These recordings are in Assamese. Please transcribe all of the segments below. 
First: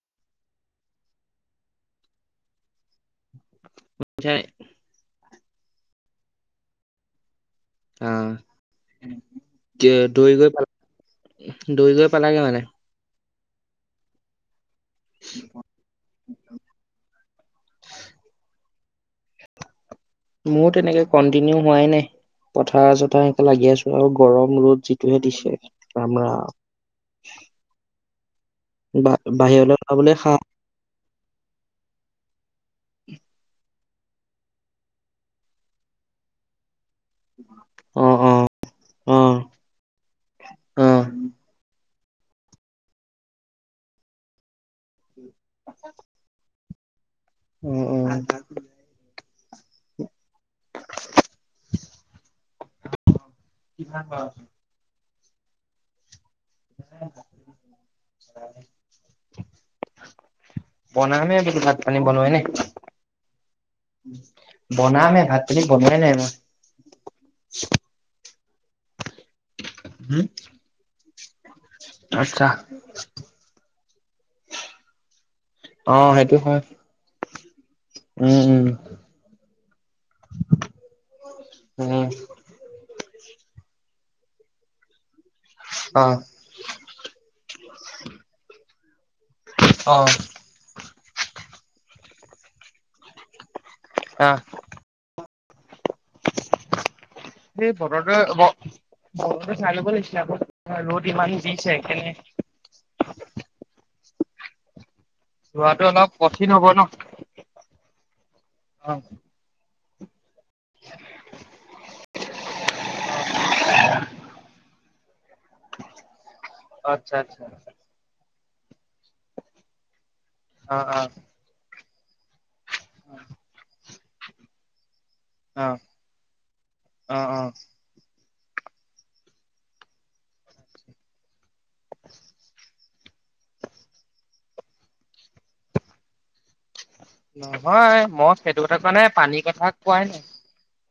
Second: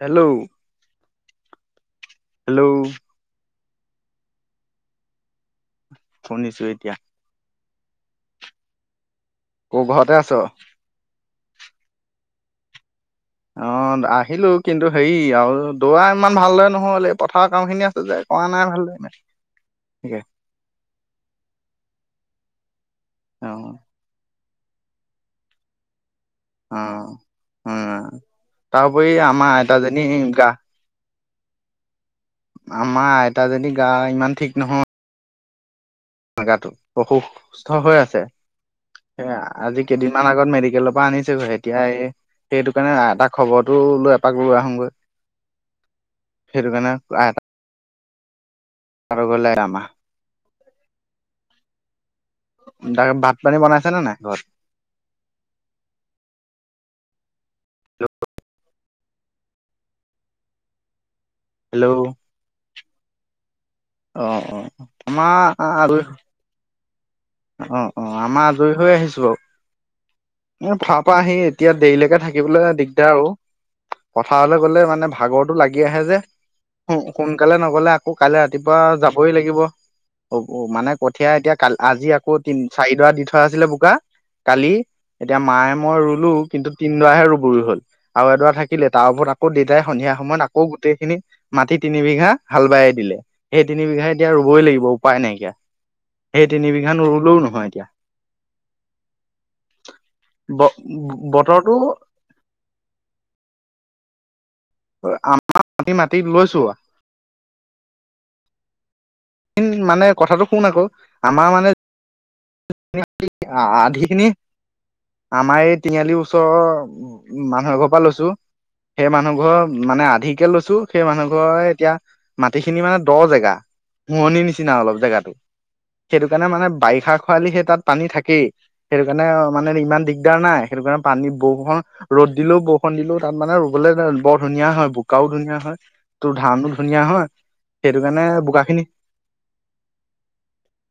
হেল্ল' হেল্ল' শুনিচানাই? শুনিছো এতিয়া। আহ ক ঘৰতে আছ অ দৈ গৈ পালাগে মানে। অ আহিলো কিন্তু হেৰি আৰু দৌৰা ইমান ভালদৰে নহ'ল এই পথাৰৰ কামখিনি আছে যে কৰা নাই ভালদৰে। [inaudible] মোৰো তেনেকে কন্টিনিউ হোৱাই নাই পথাৰ চথাৰ এনে অ। লাগি আছো আৰু গৰম। ৰ'দ যিটোহে দিছে তামাম অ উম! বা তাৰপৰি আমাৰ বাহিৰলৈ আইতাজনী ওলাবলে সাহ গা আমাৰ আইতাজনী গা ইমান ঠিক নহয়। জগাটো অসুুস্থ হৈ অ আছে। অ অ এ আজি কেইদিনমান আগত অ মেডিকেলৰ পৰা আনিছো এতিয়া এই সেইটো কাৰণে এটা খবৰটো লৈ এপাক লৈ আহো। কাৰণে অ অ ই আমা [inaudible] তাকে ভাত পানী বনাইছেনে নাই ঘৰত। বনামে হে বোলো ভাত পানী হেল্ল' বনোৱা নাই। অ', অ', বনাম হে ভাত আমাৰ পানী বনোৱাই আজৰি নাই মই। অ অ আমাৰ আজৰি হৈ আহিছো বাৰু। হুম এ ফাপা আহি এতিয়া দেৰিলৈকে আচ্ছা থাকিবলৈ দিগদাৰ ও। পথাৰলে গলে মানে ভাগৰটো লাগি অ আহে যে সেইটো হয় সোনকালে ন। গলে আকৌ কাইলৈ উম উম ৰাতিপুৱা যাবই লাগিব মানে কঠিয়া এতিয়া ক উম আজি আকৌ তি চাৰিডৰা দি থোৱা আছিলে বোকা কালি। এতিয়া মায়ে মই অ ৰুলো কিন্তু তিনডৰাহে ৰুবৰি হল আৰু এডৰা থাকিলে তাৰ ওপৰত আকৌ। আকৌ দেতাই অ সন্ধিয়া সময়ত আকৌ গোটেইখিনি মাটি তিনিবঘা হাল বাই দিলে। সেই তিনিবঘা এতিয়া আহ ৰুবই লাগিব উপায় নাইকিয়া সেই তিন বিঘান নো এই বতৰতোয়ে ব চাই ল'ব লাগিছিলে আকৌ ব ৰ'দ ইমান দিছে বতৰটো সেই কেনে [inaudible] যোৱাতটো আমি অলপ মাতি কঠিন লৈছো হব ন, অ। মানে কথাটো শুন আকৌ আমাৰ মানে আধি খিনি আমাৰ এই তিনিআলি ও আচ্ছা ওচৰৰ আচ্ছা মানুহৰ ঘৰৰ পৰা লৈছো সেই মানুহ ঘৰ মানে আধিক কে অ লৈছো অ সেই মানুহ ঘৰে এতিয়া গোটেইখিনি মানে দ জেগা মুৰণিৰ নিচিনা অলপ জেগাটো, অ সেইটো কাৰণে মানে বাৰিষা। অ অ খোৱালি সেই তাত পানী থাকেই সেইটো কাৰণে মানে ইমান দিগদাৰ নাই সেইটো কাৰণে পানী বৰষুণ ৰ'দ দিলেও বৰষুণ দিলেও তাত মানে ৰুবলৈ বৰ ধুনীয়া হয় বোকাও ধুনীয়া হয় তো নহয় মই বোকা সেইটো খিনি কথা কোৱা নাই পানীৰ কথা কোৱাই নাই।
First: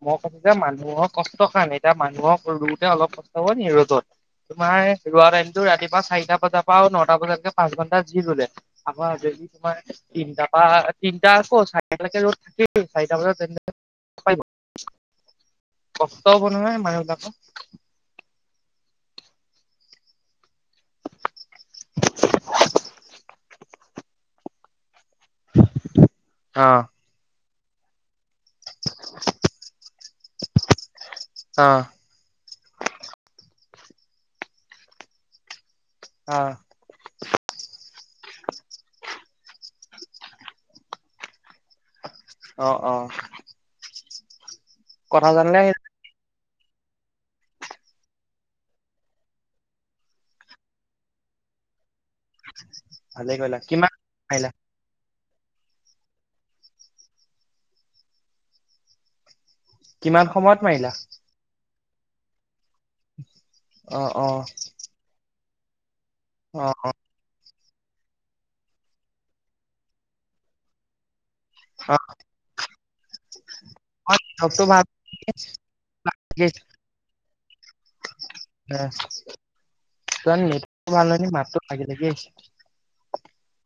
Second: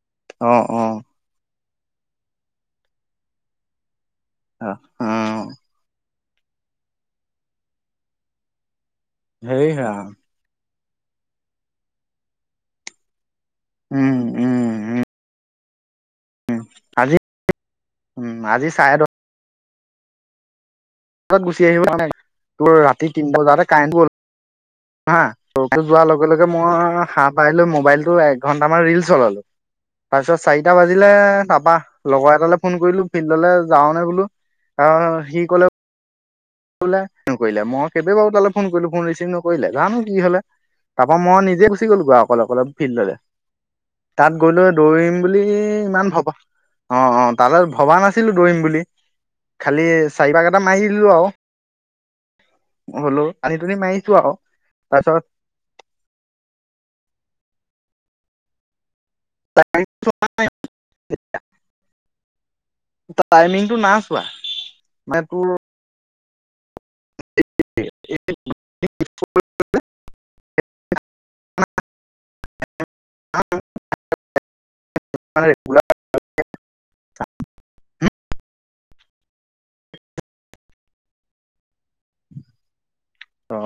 মই কৈছোঁ যে অ অ মানুহৰ কষ্ট কাৰণে এতিয়া মানুহক ৰুওঁতে অলপ কষ্ট নহয় নি ৰ'দত। তোমাৰ অ ৰোৱা টাইমতটো ৰাতিপুৱা চাৰিটা বজাৰ পৰা নটা বজাতকে পাঁচ ঘণ্টা যি ৰুলে। আমাৰ যদি হেৰি তোমাৰ ৰাম তিনটা পৰা তিনিটা আকৌ চাৰিটালৈকে ৰ'দ থাকেই চাৰিটা বজাত তে উম উম উম। কষ্ট হব নহয় আজি মানুহবিলাকৰ। উম আজি চাৰে দহ। বজাত গুচি আহিব মানে তোৰ ৰাতি তিনিটা বজাতে কাৰেণ্ট গ'ল হা তহঁতি যোৱাৰ লগে লগে অ মই হাৰ পাই লৈ মোবাইলটো। এ ঘণ্টামান ৰিল চলালো। তাৰ পিছত চাৰিটা বাজিলে অ তাপা লগৰ এটালৈ ফোন কৰিলো ফিল্ডলে যাওঁ নে বোলো, আহ সি ক'লে অ ফোন কৰিলে মই সেইটো বাৰু তালে ফোন কৰিলো ফোন ৰিচভ নকৰিলে জানো কি হলে। তাৰ পৰা মই নিজে গুচি গলো আৰু। অকলে অকলে অ অ অ ফিল্ড হলে, তাত গৈ লৈ দৌৰিম কথা বুলি জানিলে ইমান ভবা অ অ তালৈ ভবা নাছিলো দৌৰিম বুলি, খালি চাৰিবাঁ কেইটা মাৰি দিলোঁ আৰু। হ'লো ভালেই কৰিলা আনি তোনি কিমান মাৰিছো আৰু মাৰিলা তাৰ পিছত কিমান সময়ত মাৰিলা? টাইমিংটো নাই অ', চোৱা, অ', মানে তোৰ অ [unintelligible] অ অ [unintelligible] তোমাৰ নেটো ভাল নহয় নেকি মাতটো লাগ লাগি অ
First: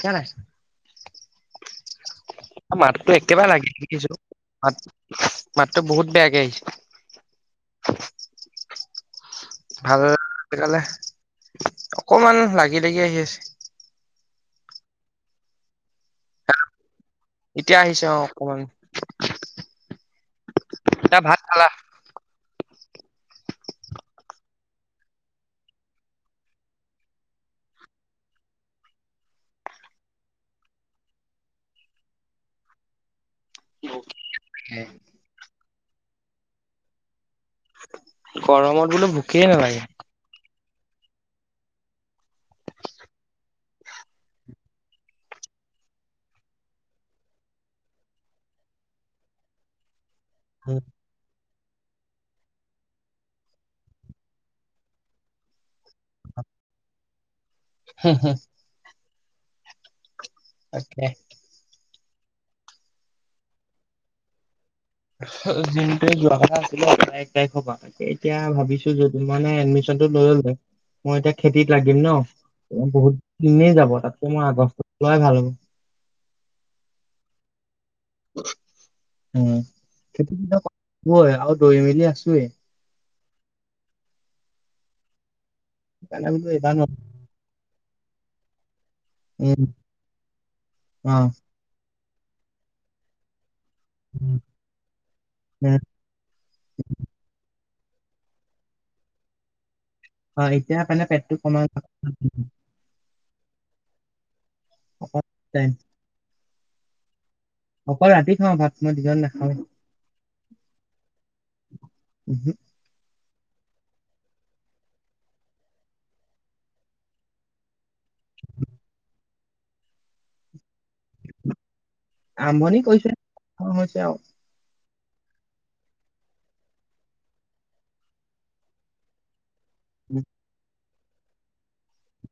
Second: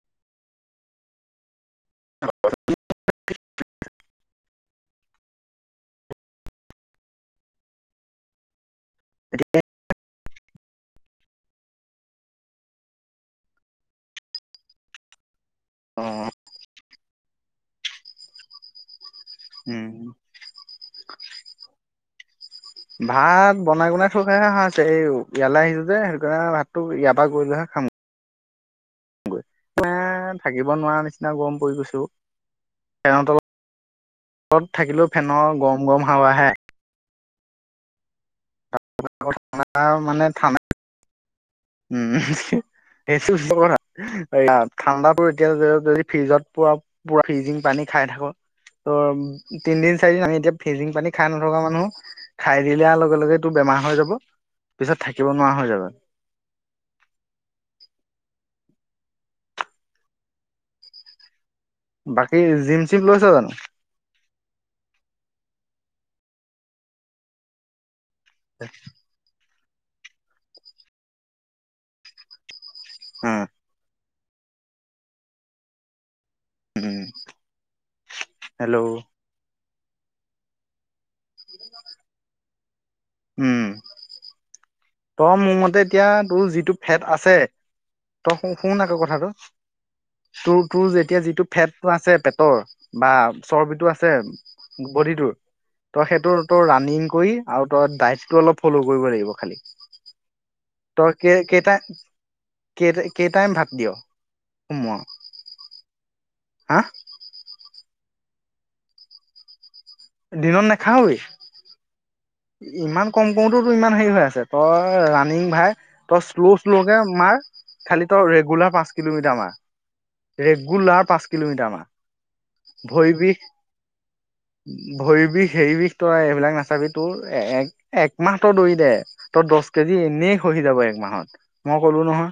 কেনে [unintelligible] মাততো একেবাৰে লাগি লাগি আহিছে মাত মাতটো বহুত বেয়াকে আহিছে। ভাল সেকানে অকমান লাগি লাগি আহি আছে অ এতিয়া আহিছে অ অকমান উম এতিয়া ভাত খালা? ভাত বনাই বনাই থৈহে অহা হৈছে এই ইয়ালৈ আহিছো যে সেইটো কাৰণে ভাতটো ইয়াৰ পৰা গৈ লৈহে খাম। এ থাকিব নোৱাৰা নিচিনা গৰম পৰি গৈছো অ ফেনৰ তলত তলত থাকিলেও ফেনৰ গৰম গৰম হাৱা আহে। গৰমত বুলো ভুকে ঠাণ্ডা নালাগে। মানে ঠাণ্ডা উম সেইটো কথা ঠাণ্ডা এতিয়া যদি ফ্ৰিজত পৰা পুৰা ফ্ৰিজিং পানী খ খাই থাকো ত' তিনদিন চাৰিদিন আমি এতিয়া উম, ফিজিং পানী খাই নথকা আ মানুহ খাই দিয়াৰ লগে লগে টোৰ বেমাৰ হৈ যাব পিছত থাকিব নোৱাৰা হৈ যাবা। হম হম তাকে বাকী জিম চিম লৈছ জানো? জিমটো যোৱা নাছিলো এ এক তাৰিখৰ পৰা এতিয়া ভাবিছো যে তোমাৰ এডমিশনটো লৈ ললে মই এতিয়া খেতিত লাগিম ন বহুত উম দিনেই যাব তাত মই আগষ্টত খোলাই ভাল হ'ব। উম হেল্ল' উ, [unintelligible] আৰু দৈ মেলি আছোৱেই। উম। তই মোৰ মতে এতিয়া সেইকাৰণে তোৰ বোলো যিটো এইবাৰ ন ফেট আছে, তই শ শুন আকৌ কথা ক উম তোৰ তোৰ অ যেতিয়া যিটো ফেটটো আছে পেটৰ বা চৰ্বিটো আছে বডিটোৰ। তই সেইটো তোৰ ৰাণিং কৰি আৰু তই ডাইটটো অলপ ফ'ল' কৰিব লাগিব খালি। অ এতিয়া মানে তই পেটটো কমা কে-কেইটা-কেই-কেই টাইম ভাত দিয়? সোমোৱা অলপ টাইম, হা অকল ৰাতি খাওঁ ভাত মই দিনত নাখাৱেই দিনত উহু নাখাওৱেই ইমান কম কৰোতে তো ইমান হেৰি হৈ আছে তই ৰাণিং ভাই তই শ্ল' শ্ল'কে মাৰ খালি তো ৰেগুলাৰ পাঁচ কিলোমিটাৰ মাৰ ৰেগুলাৰ পাঁচ কিলোমিটাৰ মান আৰম্ভণি কৰিছোহে ভৰি বিষ খোৱা হৈছে আৰু ভৰি বিষ হেৰি বিষ তই এইবিলাক নাচাবি তোৰ একমাহ তই দৌৰি দে তই দহ কেজি এনেই খহি যাব এক মাহত মই ক'লো নহয়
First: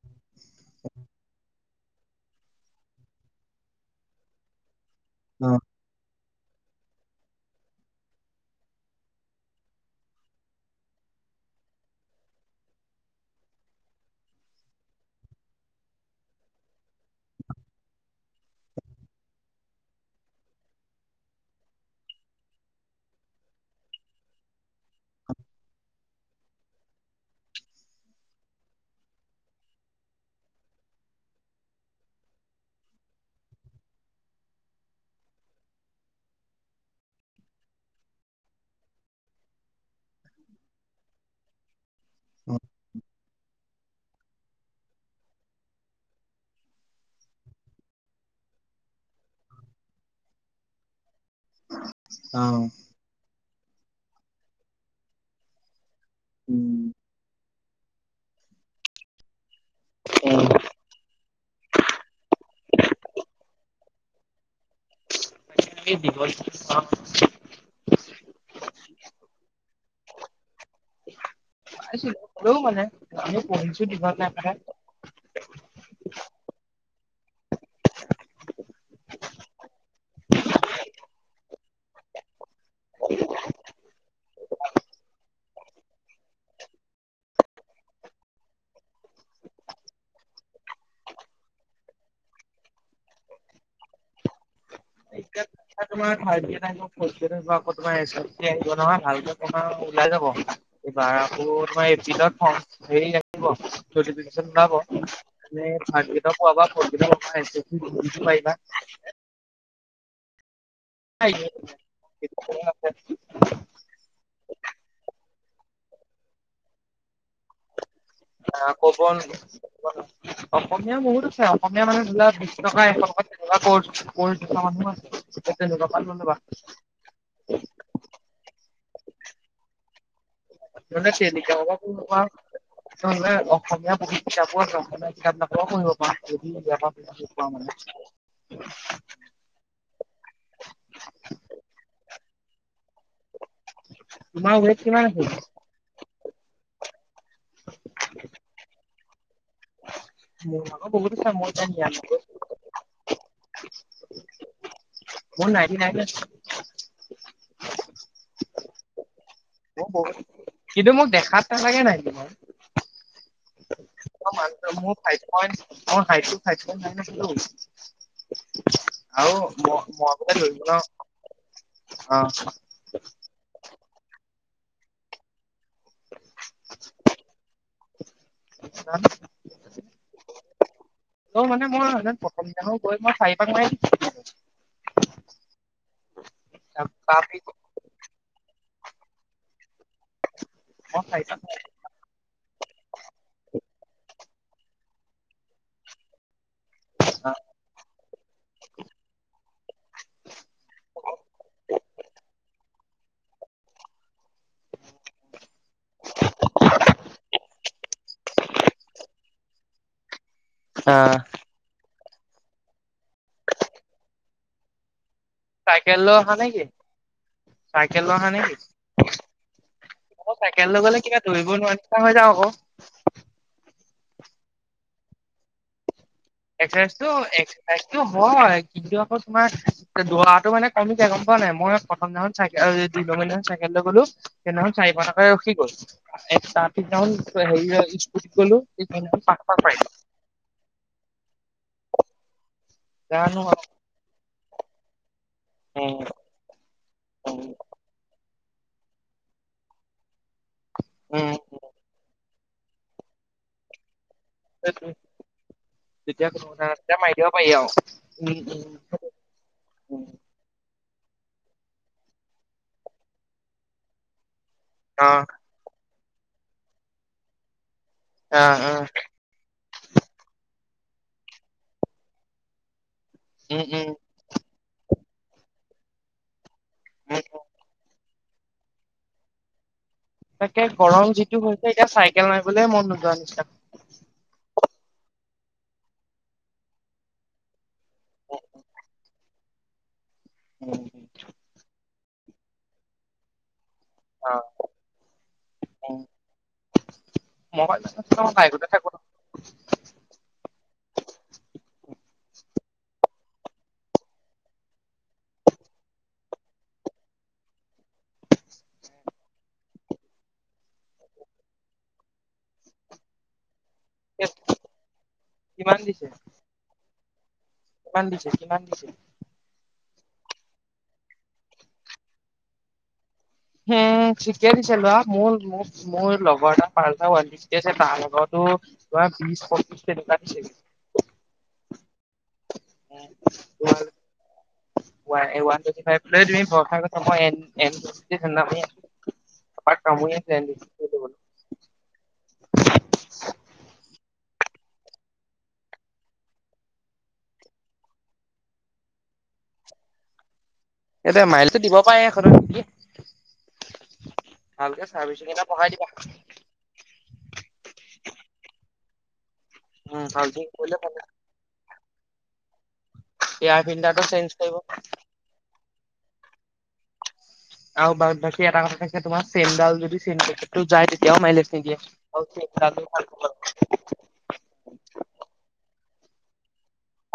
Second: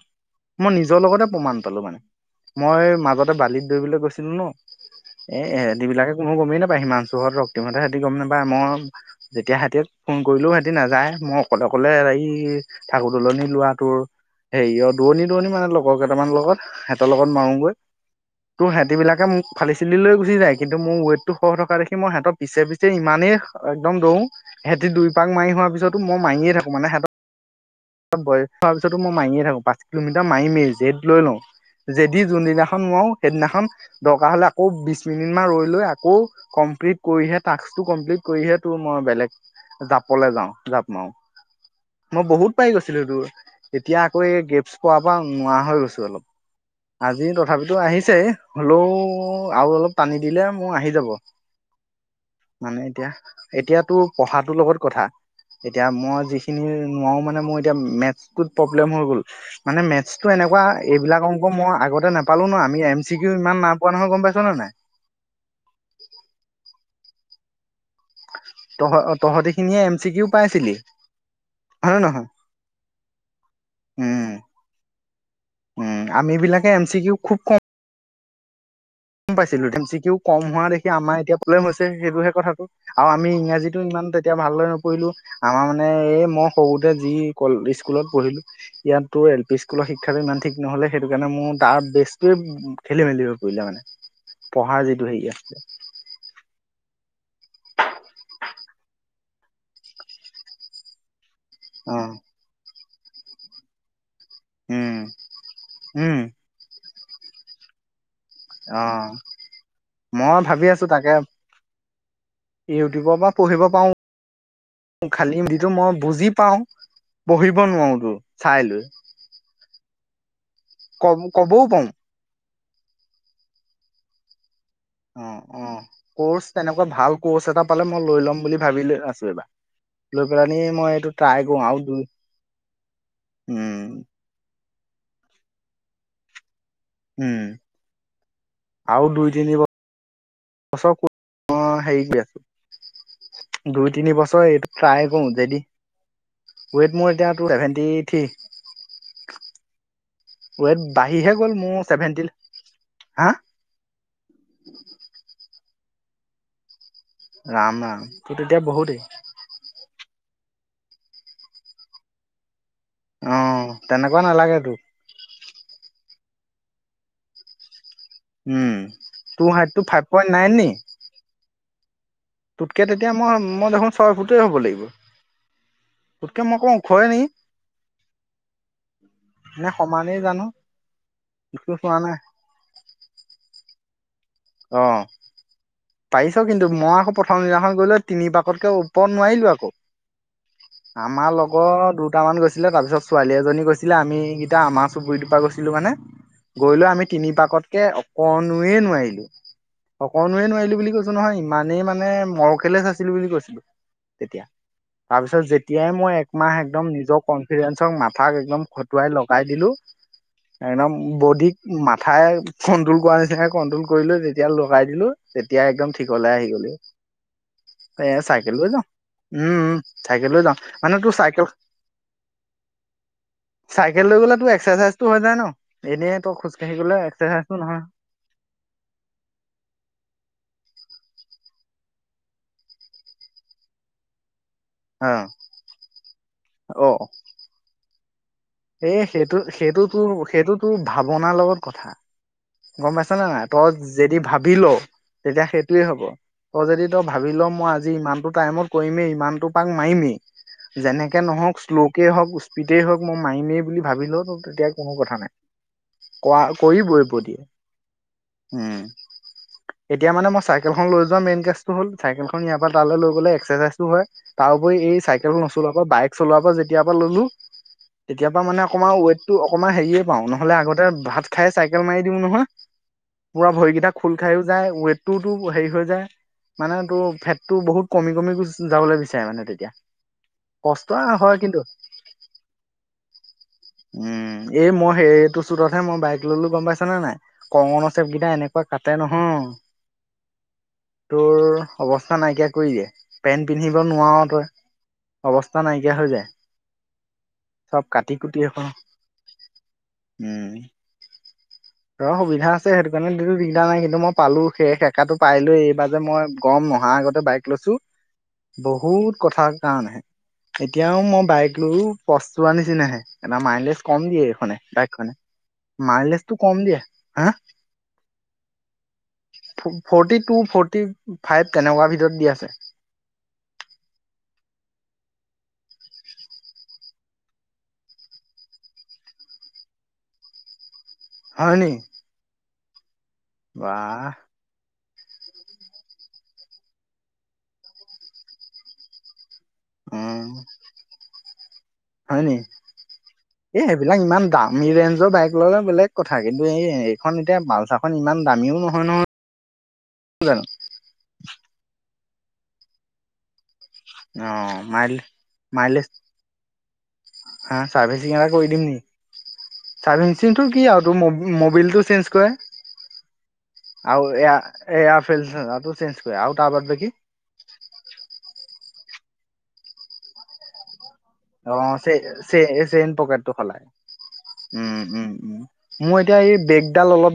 মই নিজৰ লগতে প্ৰমাণ মই মাজতে বালিত দৰিবলৈ গৈছিলো ন অ এহেতি বিলাকে, কোনো গমেই নাপায় সীমান্ত ৰক্তিমহতে সেতি গম নাপায় মই যেতিয়া সিহতিক ফোন কৰিলো হিহতি নাযায় মই অকলে অকলে এই ঠাকুৰ দলনি লৰাটোৰ হেৰি অ দৰণি দৰণি মানে লগৰ কেইটামান লগত হহঁতৰ লগত মাৰোগৈ তোৰ সিহঁতিবিলাকে মোক ফালি চিলি লৈ গুচি যায় কিন্তু মোৰ ৱেইটটো সৰু থকা দেখি মোৰ সিহতৰ পিছে পিছে ইমান একদম দৌৰো সিহঁতি দুই পাক মাৰি হোৱাৰ পিছতো মই মাৰিয়ে থাকো মানে হেঁতক বয়স হোৱাৰ পিছতো মই মাৰিয়ে থাকো পাঁচ কিলোমিটাৰ মাৰিমেই জেদ লৈ লওঁ জেদি যোনদিনাখন নোৱাৰো সেইদিনাখন দৰকাৰ হলে আকৌ বিশ মিনিট মান ৰৈ লৈ আকৌ কম কমপ্লিত কৰিহে তাস্কটো কমপ্লিত কৰিহে তোৰ মই বেলেগ জাপলে যাওঁ জাপ মাও মই অ বহুত পাৰি গৈছিলো তোৰ এতিয়া আকৌ এই গেপছ পৰা নোৱাৰা হৈ গৈছো অলপ। আজি তথাপিতো আহিছেই হলেও আৰু অলপ টানী দিলে মোৰ আহি যাব অ মানে এতিয়া এতিয়াতো পঢ়াটোৰ লগত কথা এতিয়া মই যিখিনি নোৱাৰো মানে মোৰ এতিয়া মেটছটোত প্ৰব্লেম হৈ গ'ল। মানে মেটছটো এনেকুৱা এইবিলাক অং হ'ব মই আগতে নাপালো না। আমি এম চি কিউ ইমান না পোৱা নহয়। গম পাইছ নে নাই? [unintelligible] তহঁ তহঁতি খিনিয়ে এম চি কিও পাইছিলি? হয় নে পাইছিলোঁ। নহয় হলেও মানে আমি পঢ়িছোঁ যিকন উম টাইম থাকে। উম আমি এই বিলাকে এম চি কিও খুব কম গম পাইছিলো, এম চি কিও কম হোৱা দেখি আমাৰ এতিয়া প্ৰব্লেম হৈছে। সেইটোহে কথাটো আৰু আমি ইংৰাজীটো ইমান তেতিয়া ভালদৰে নপঢ়িলো। আমাৰ মানে এই মই সৰুতে যি ক স্কুলত পঢ়িলো ইয়াত তোৰ এল পি স্কুলৰ শিক্ষাটো ইমান ঠিক নহলে। সেইটো কাৰণে মোৰ তাৰ বেছটোৱে খেলি মেলি হৈ পৰিলে মানে। পঢ়া যিটো হেৰি এতিয়া আছিল তোমাৰ থাৰ্ড গ্ৰেড আহিব, ফৰ্ড গ্ৰেড আহিব। আকৌ তোমাৰ [unintelligible] আহিব নহয়। ভালকে পঢ়া ওলাই যাব। এই বাৰ আকৌ তোমাৰ ফৰ্ম অ এপ্ৰিলত হেৰি আহিব [unintelligible] উম [unintelligible] মানে থাৰ্ড উম গ্ৰেডৰ পোৱা বা ফৰ্ড গ্ৰেডৰ পোৱা [unintelligible] পাৰিবা। অ মই ভাবি আছ তাকে ইউটিবৰ পা পঢ়িব পাৰোঁ, খালি [unintelligible] এইটো মই বুজি পাওঁ, পঢ়িব নোৱাৰো। তো চাই লৈ কব অসমীয়া ক বহুত আছে কবও পাৰো অসমীয়া মানে ধৰি লোৱা এশ টকাত, এশ টকাত তেনেকুৱা কৰ্চ কৰিছোঁ। অ-অ কৰ্চ তেনেকুৱা ভাল কৰ্চ এটা পালে মই লৈ ল'ম বুলি ভাবি আছো এইবাৰ। লৈ পেলানি মই এইটো নহলে ট্ৰাই কৰো টেলিগ্ৰামৰ পৰা আৰু পঢ়িব দুই পাৰ। নহলে উম আসমীয়া বহি কিতাপবোৰ [unintelligible] [unintelligible] পঢ়িব পাৰ যদি উম [unintelligible] [unintelligible] হেৰিকে দুই তিনি বছৰ তোমাৰ এইটো ৱেট কিমান ট্ৰাই আছিল? কৰোঁ, জেদী ৱেইট মোৰ এতিয়া টোৰ চেভেটি থ্ৰী। মোৰ ৱেইট ভাগৰ বহুত আছে বাঢ়িহে মোৰ গ'ল এতিয়া ছেভেন্টি নিৰানব্বৈ হা [unintelligible] মোৰ নাইন টি নাইন আছে। ৰাম, ৰাম। তোৰো তেতিয়া বহুতেই। কিন্তু মোক দেখাত নালাগে নাই তোমাৰ। অ। মোৰ তেনেকুৱা নালাগে ফাইফ তোক, মোৰ হাইটটো ফাইভ পইন নাইন আছিলে অও। উম। আৰু তোৰ হাইটটো ফাইভ ম-মই পইণ্ট বোলে নাইন নি? দৌৰিব [unintelligible] তোতকে তেতিয়া মই-মই দেখোন ছয় ফুটে হ'ব লাগিব। তোতকে মই অকন ওখই নিকি? নে সমানেই জানো? ত মানে জোখটো চোৱা মই নাই। প্ৰথম দিনা গৈ মই চাৰি পাক মাৰি অ, পাৰিছ কিন্তু। মই আকৌ প্ৰথম দিনাখন গৈ লৈ তিনি পাকত কে ওপৰত নোৱাৰিলো আকৌ। মই আমাৰ লগত দুটামান গৈছিল। আছিলে তাৰপিছত ছোৱালী এজনী গৈছিলে। আমি গিতা আমাৰ চুবুৰিটোৰ পৰা গৈছিলো মানে। গৈ লৈ আমি তিনি চাৰিপাক পাকতকে অকণোৱে নোৱাৰিলো। অকনোৱে নোৱাৰিলো বুলি কৈছো নহয়, ইমানেই মানে মৰকেলেচ আছিলো বুলি কৈছিলো। তেতিয়া। তাৰ পিছত যেতিয়াই মই একমাহ একদম নিজৰ কনফিডেঞ্চক, মাথাক একদম খটুৱাই লগাই দিলো। [inaudible] একদম বডিক মাথাই কন্ট্ৰল কৰা নিচিনাকে কন্ট্ৰল কৰি লৈ যেতিয়া লগাই দিলো এতিয়া একদম চাইকেল লৈ ঠিকলে অহা আহি নেকি গলোঁ, চাইকেল এ লৈ অহা নেকি চাইকেল যাও। উম-উম, মই থাকিলেও যাওঁ, চাইকেল লৈ মানে গ'লে তোৰ কিবা দৌৰিব নোৱাৰা নিচিনা হৈ যাওঁ আকৌ চাইকেল [unintelligible] কেল লৈ গ'লে তোৰ এক্সাৰচাইজটো হৈ যায় ন? এনেই তই খোজকাঢ়ি গ'লে এক্সাৰচাইজটো নহয় এক্সাৰচাইজটো-এক্সাৰচাইটো হয়, কিন্তু আকৌ তোমাৰ দ'ৰাটো মানে কমি যায়, গম পোৱা নাই? মই প্ৰথম দিনাখন চা দুই নম্বৰ দিনাখন চাইকেল লৈ গলোঁ। সেই দিনাখন চাৰি [unintelligible] অ ৰখি গ'ল, তাৰ পিছদিনাখন হেৰি স্কুটিত গ'লো এ পিছদিনাখন সেইটো, পাঁচশ পাৰিলোঁ সেইটোতোৰ-সেইটোতোৰ ভাৱনাৰ লগত কথা। গম পাইছ নে জানো নাই? আৰু তই যদি ভাবি লঃ তেতিয়া সেইটোয়ে হ'ব। তই যদি তই ভাবি লঃ মই আজি ইমানতো টাইমত কৰিমেই, ইমানটো পাক মাৰিমে, যেনেকে উম নহওঁক শ্বলো কে হওঁক, স্পিদে হওঁক মাৰিমেই বুলি ভাবিলহ তেতিয়া কোনো কথা নাই। তেতিয়া কোৱা। কোনো কোৱা কথা নাই তেতিয়া কৰিবই মাৰি দিব প্ৰদী। পাৰি আৰু উম, উম এতিয়া মানে মই চাইকেল এইখন লৈ যোৱা মেইন কেচটো হ'ল চাইকেলখন ইয়াৰ পৰা তালে লৈ গ'লে এক্সেৰচাইজটো হয়। তাৰ উপৰি এই অ চাইকেল নচলোৱাৰ পৰা বাইক চলোৱাৰ পৰা যেতিয়াৰ পৰা ল'লো তেতিয়া পা অ মানে অ অকমা ৱেটটো অ অকমান হেৰিয়ে পাওঁ, নহ'লে আগতে ভাত খাই চাইকেল মাৰি দিওঁ নহয়। পুৰা উম উম ভৰিকেইটা উম খোল খাইয়ো যায়, ৱেটতোওটো হেৰি হৈ যায় মানে তোৰ ফেটটো বহুত কমি [unintelligible] যাবলে বিচাৰে মানে তেতিয়া। তাকে কষ্ট গৰম হয় যিটো কিন্তু হৈছে এতিয়া চাইকেল মাৰিবলে মন নোযো উম, এই মই সেইটো চোতটহে মই বাইক ল'লো, গম পাইছ নে নাই? কৰঙনৰ চেপকেইটা এনেকুৱা কাটে নহয়। তোৰ অৱস্থা নাইকিয়া কৰি দিয়ে। পেন পি পিন্ধিব নোৱাৰ অ তই, অৱস্থা নাইকিয়া হৈ যায়। মই চব কাটি কুটি এখন, বাইকতে থাকো উম। ৰ সুবিধা আছে সেইটো কাৰণেটো দিগদাৰ নাই, কিন্তু মই পালো। সেই সেকাটো পাই লৈ এইবাৰ যে মই গম নহা আগতে বাইক লৈছো বহুত কথা কাৰণেহে। এতিয়াও মই বাইক লৈও পস্তোৱাৰ নিচিনাহে, এটা মাইলেজ কম দিয়ে, এইখনে বাইকখনে, কিমান দিছে মাইলেছ হা' কিমান দিছে কিমান দিছে? ফ'ৰ্টি টু, ফৰ্টি ফাইভ তেনেকুৱা ভিতৰত দি আছে। হে ঠিকে দিছে ল'ৰা, মোৰ মোক মোৰ লগৰ এটা পালছাৰ ওৱান ফিফটি আছে তাৰ লগতো বিশ পঁচিশ তেনেকুৱা দিছে গে। হয়নি? বাহ! ৱা এ ৱানটুৱেণ্টি ফাইভটো লৈ তুমি ভয় খাই গৈছা, মই এ এন টি ধান্দা মাৰি আছো। উম, হয়নি? এ সেইবিলাক ইমান দা মী ৰেঞ্জৰ বাইক ল'লে বেলেগ কথা, কিন্তু এই এইখন এতিয়া পালচাৰখন ইমান দামীও নহয় নহয়। কি জান? এতিয়া মাইলটো [unintelligible] অঁ ভালকে মাইল, চাৰ্ভিচিং এটা বঢ়াই মাইলে দিবা হা চাৰ্ভিচিং এটা কৰি দিম নি? উম চাৰ্ভিচিং চাৰ্ভিংচিংটো কি কৰিলে আও ভাল তোৰ ম-মবিলটো চেঞ্জ কৰে। এয়াৰ ফিল্টাৰটো আও চেঞ্জ এয়া কৰিব এয়া [unintelligible] টো চেঞ্জ কৰে। আও তাৰ বাবে কি? আও বা বাকী এটা কথা কি তোমাৰ চেইনডাল যদি চেন [unintelligible] টোত যায় তে অ চে-চে এ চেন ভাল পকেটটো সলাই, উম-উম-উম। মই এতিয়া এই বেগ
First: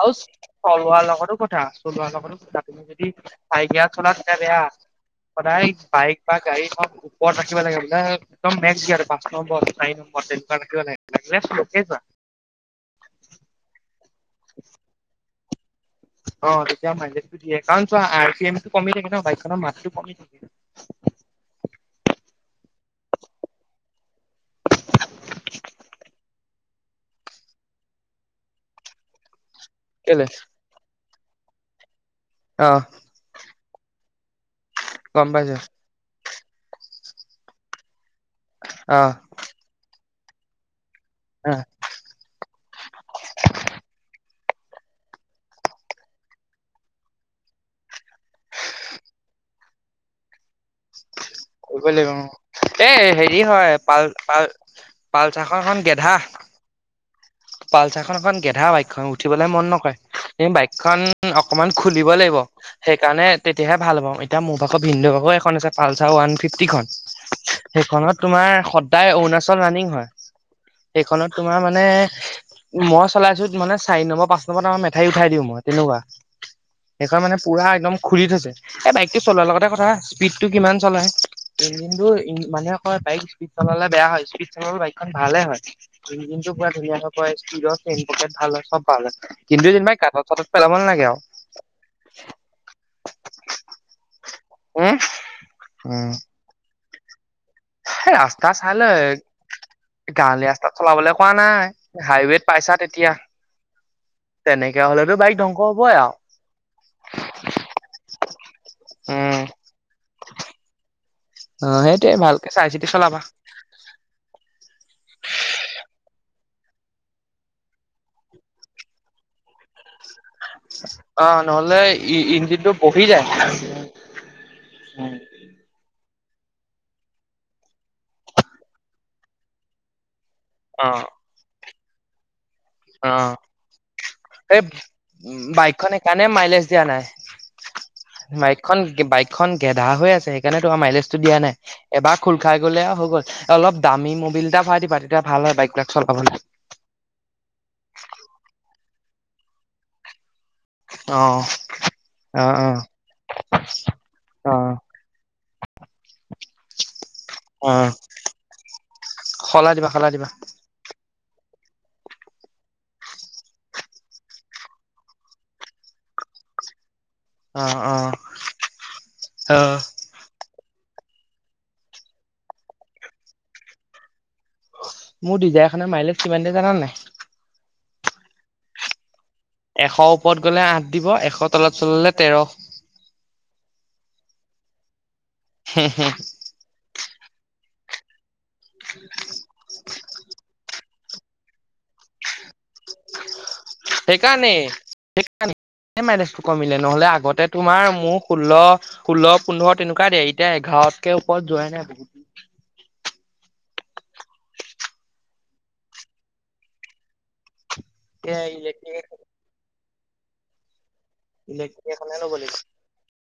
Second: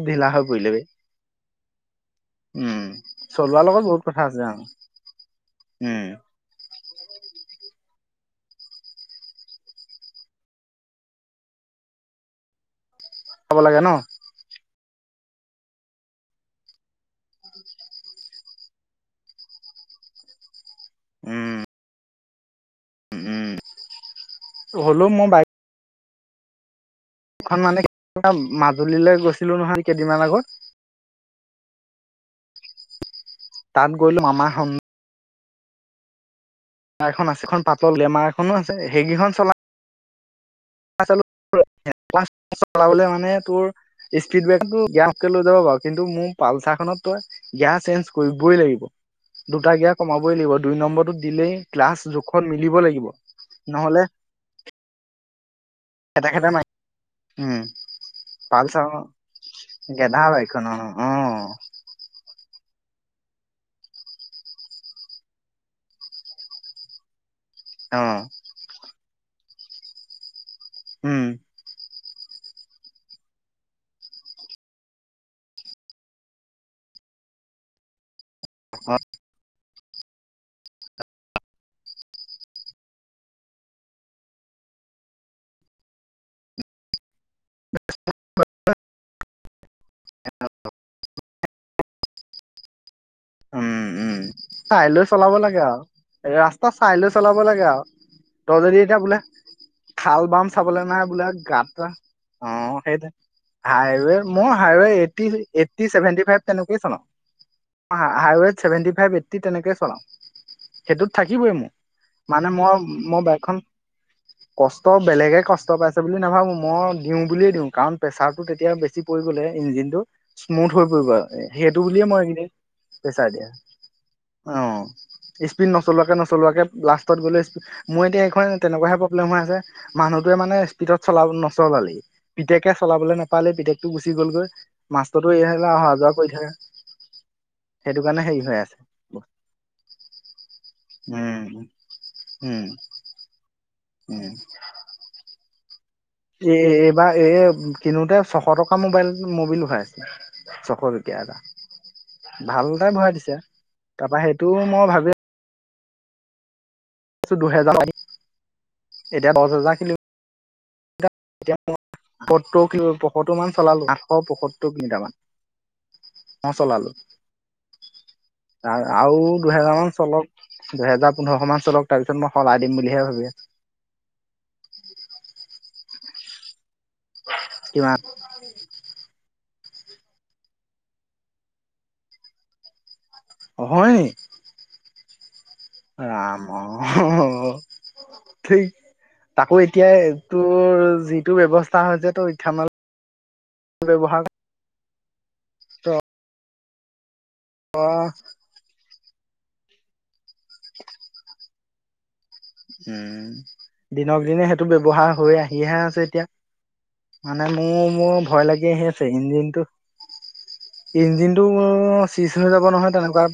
আৰু চলোৱাৰ লগতো কথা, চলোৱাৰ লগতো কথা। উম। তুমি যদি চলোৱাৰ লগত [unintelligible] বহুত চলা কথা তেতিয়া আছে অ'। বেয়া। সদায় উম, বাইক বা গাড়ীখন ওপৰত ৰাখিব লাগে বুজি [unintelligible] একদম মেক্স গেয়াৰ পাঁচ নম্বৰ, চাৰি নম্বৰ তেনেকুৱা ৰাখিব লাগে। লাগিলে শ্লকে যোৱা। চাব লাগে ন? অহ তেতিয়া মাইলেজটো দিয়ে কাৰণ চোৱা আৰু চি এম টো কমি থাকে ন বাইকখনৰ মাতটো কমি থাকে উম উম হলো মই বাইক এখন মানে মাজুলীলৈ গৈছিলো নহয় কেইদিনমান কেলে আগত অহ তাত গৈলো আমাৰ [unintelligible] গম পাই যায়। ইয়াৰ এখন আছে এখন পাতল, গ্লেমাৰ এখনো আছে অ সেইকেইখন চলা অ লাবলৈ মানে তোৰ [unintelligible] ফিডবেকতো গেৰাচক লৈ যাব বাৰু কিন্তু মোৰ পালচাৰখনত তই গেয়াৰ চেঞ্জ কৰিবই লাগিব দুটা গিয়াৰ কমাবই লাগিব দুই নম্বৰত দিলেই কৰিবই ক্লাছ লাগিব অ। জোখত মিলিব এ লাগিব। হেৰি নহলে পালচাৰখন গেধা, খেদা খেদা মাৰি উম। পালছাখন এখন গেধা পালচাৰ বাইকখন উঠিবলৈ মন নকৰে গেধা এই অ', বাইকখন অ', অকমান খুলিব লাগিব সেইকাৰণে তেতিয়াহে ভাল পাওঁ এতিয়া মোৰ ভাগৰ ভিনদেও ভাগৰ এখন আছে পালচা ওৱান ফিফটিখন সেইখনত অ'। তোমাৰ সদায় অৰুণাচল ৰাণিং হয়, উম সেইখনত তোমাৰ মানে মই চলাইছো মানে চাৰি নম্বৰ, পাঁচ নম্বৰ মেঠাই উঠাই দিওঁ মই তেনেকুৱা সেইখন মানে পুৰা একদম খুলি থৈছে, এ বাইকটো চলোৱাৰ লগতে কথা স্পীডটো কিমান চলাই। ইঞ্জিনটো মানে কয় বাইক স্পীড চলালে বেয়া হয় স্পীড চলালে বাইকখন ভালে হয়, ইঞ্জিন ইঞ্জিন পোৰাধুনীয়াে হৈ পৰে স্পীদত চেনইস্প ভাল হয় চব ভাল হয় কিন্তু যেনেবা গাতঁ চাটত পেলাব নালাগে আৰু উম- উম চাই উম লৈ চলাব লাগে আৰু, উম ৰাস্তা চাই লৈ চলাব লাগে আৰু এই ৰাস্তা তই চাই যদি লৈ এতিয়া বোলে খাল বাম গাঁৱলীয়া ৰাস্তাত চাবলে নাই চলাবলৈ বোলে কোৱা নাই গাতা, হাইৱেত অহ পাইছা সেইটো তেতিয়া হাইৱে মই তেনেকে হাইৱে এই হলেতো বাইক ধ্বংস এইটটি হবই আৰু চছেভেনটি ফাইভ তেনেকেই চলাও হাইৱে চেভেনতি ফাইভ উম এইটিট তেনেকে চলাও সেইটোত থাকিবই অ মোৰ সেইটোৱে ভালকে মানে চাই মই চিতি চলাবা মই বাইকখন কষ্ট বেলেগে কষ্ট পাইছে বুলি নাবোঁ মই দিওঁ বুলিয়েই দিওঁ কাৰণ প্ৰেছাৰটো তেতিয়া বেছি পৰি গ'লে ইঞ্জিনটোত ইস্মুথ হৈ পৰিব অ নহলে সেইটো বুলিয়ে ই মই এইকেইদিন ইঞ্জিনটো বহি যায়। প্ৰেচাৰ দিয়া অহ স্পীড নচলে নচলোৱাকে নচলোৱাকে লাষ্টত বোলে মই এতিয়া এইখন তেনেকুৱা হে প্ৰবলেম হৈ আছে যে মানে অ স্পীডত চলা নচলালি পিতেকে অ চলাবলৈ নাপালে পিতেকটো গুচি গলগৈ এই মাষ্টৰটো ইয়ালে অহা বাইকখন যোৱা সেইকাৰণে কৰি থাকে মাইলেজ দিয়া নাই সেইটো কাৰণে। হেৰি হৈ আছে বাইকখন- বাইকখন গেধা হৈ আছে সেইকাৰণে তোমাৰ মাইলেজটো দিয়া নাই উম। এবাৰ খোল খাই উম, গ'লে হৈ অলপ দামী মবিল এটা ভৰাই দিবা তেতিয়া ভাল হয় বাইক। এ এইবাৰ এই কিনোতে ছশ টকা মোবাইল মবিল ভৰাইচে ছশটকীয়া অ অ এটা। অ ভালটাই ভৰাই দিছো তাৰপা সেইটো অ মই ভাবো [unintelligible] অ দুহেজাৰ এতিয়া দহ সলাই হেজাৰ দিবা, কিলো সলাই দিবা। এতিয়া মই পসত্তৰ, পয়সত্তৰ মান চলালো আঠশ পয়সত্তৰ কিমিটাৰমান [unintelligible] মই চলালো অ অ আৰু অ দুহেজাৰ মান চলক দুহেজাৰ -পোন্ধৰশ মান চলক তাৰ পিছত মই সলাই দিম বুলিহে ভাবি আছো মোৰ ডিজাই খনে মাইলেচ কিমান দিয়ে জানা নাই? কিমান? এশ ওপৰত গলে আঠ দি'ব, এশ তলত চলালে তেৰ। অ হয়নি? ৰাম অ, ঠিক তাকো এতিয়া ত যিটো ব্যৱস্থা হৈছে তো ইথানল ব্যৱহাৰ সেইকাৰণেই সেইকাৰনে মাইলেজটো কমিলে নহলে আগত তাতে তোমাৰ কৰা মোৰ ষোল্ল ষোল্ল পোন্ধৰ তেনেকা দি এতিয়া এঘাৰতকে ওপৰত যোৱাই নাই বহুত উম দিনক দিনে সেইটো ব্যৱহাৰ হৈ আহিহে আছে এতিয়া। মানে মোৰ মোৰ বহুতকে ভয় লাগি আহি ইলেক্ট্ৰিক আছে ইঞ্জিনটো ইঞ্জিনতটো ইলেক্ট্ৰিক এখনে ল'ব চিইচ লাগিব। হৈ যাব নহয় তেনেকুৱা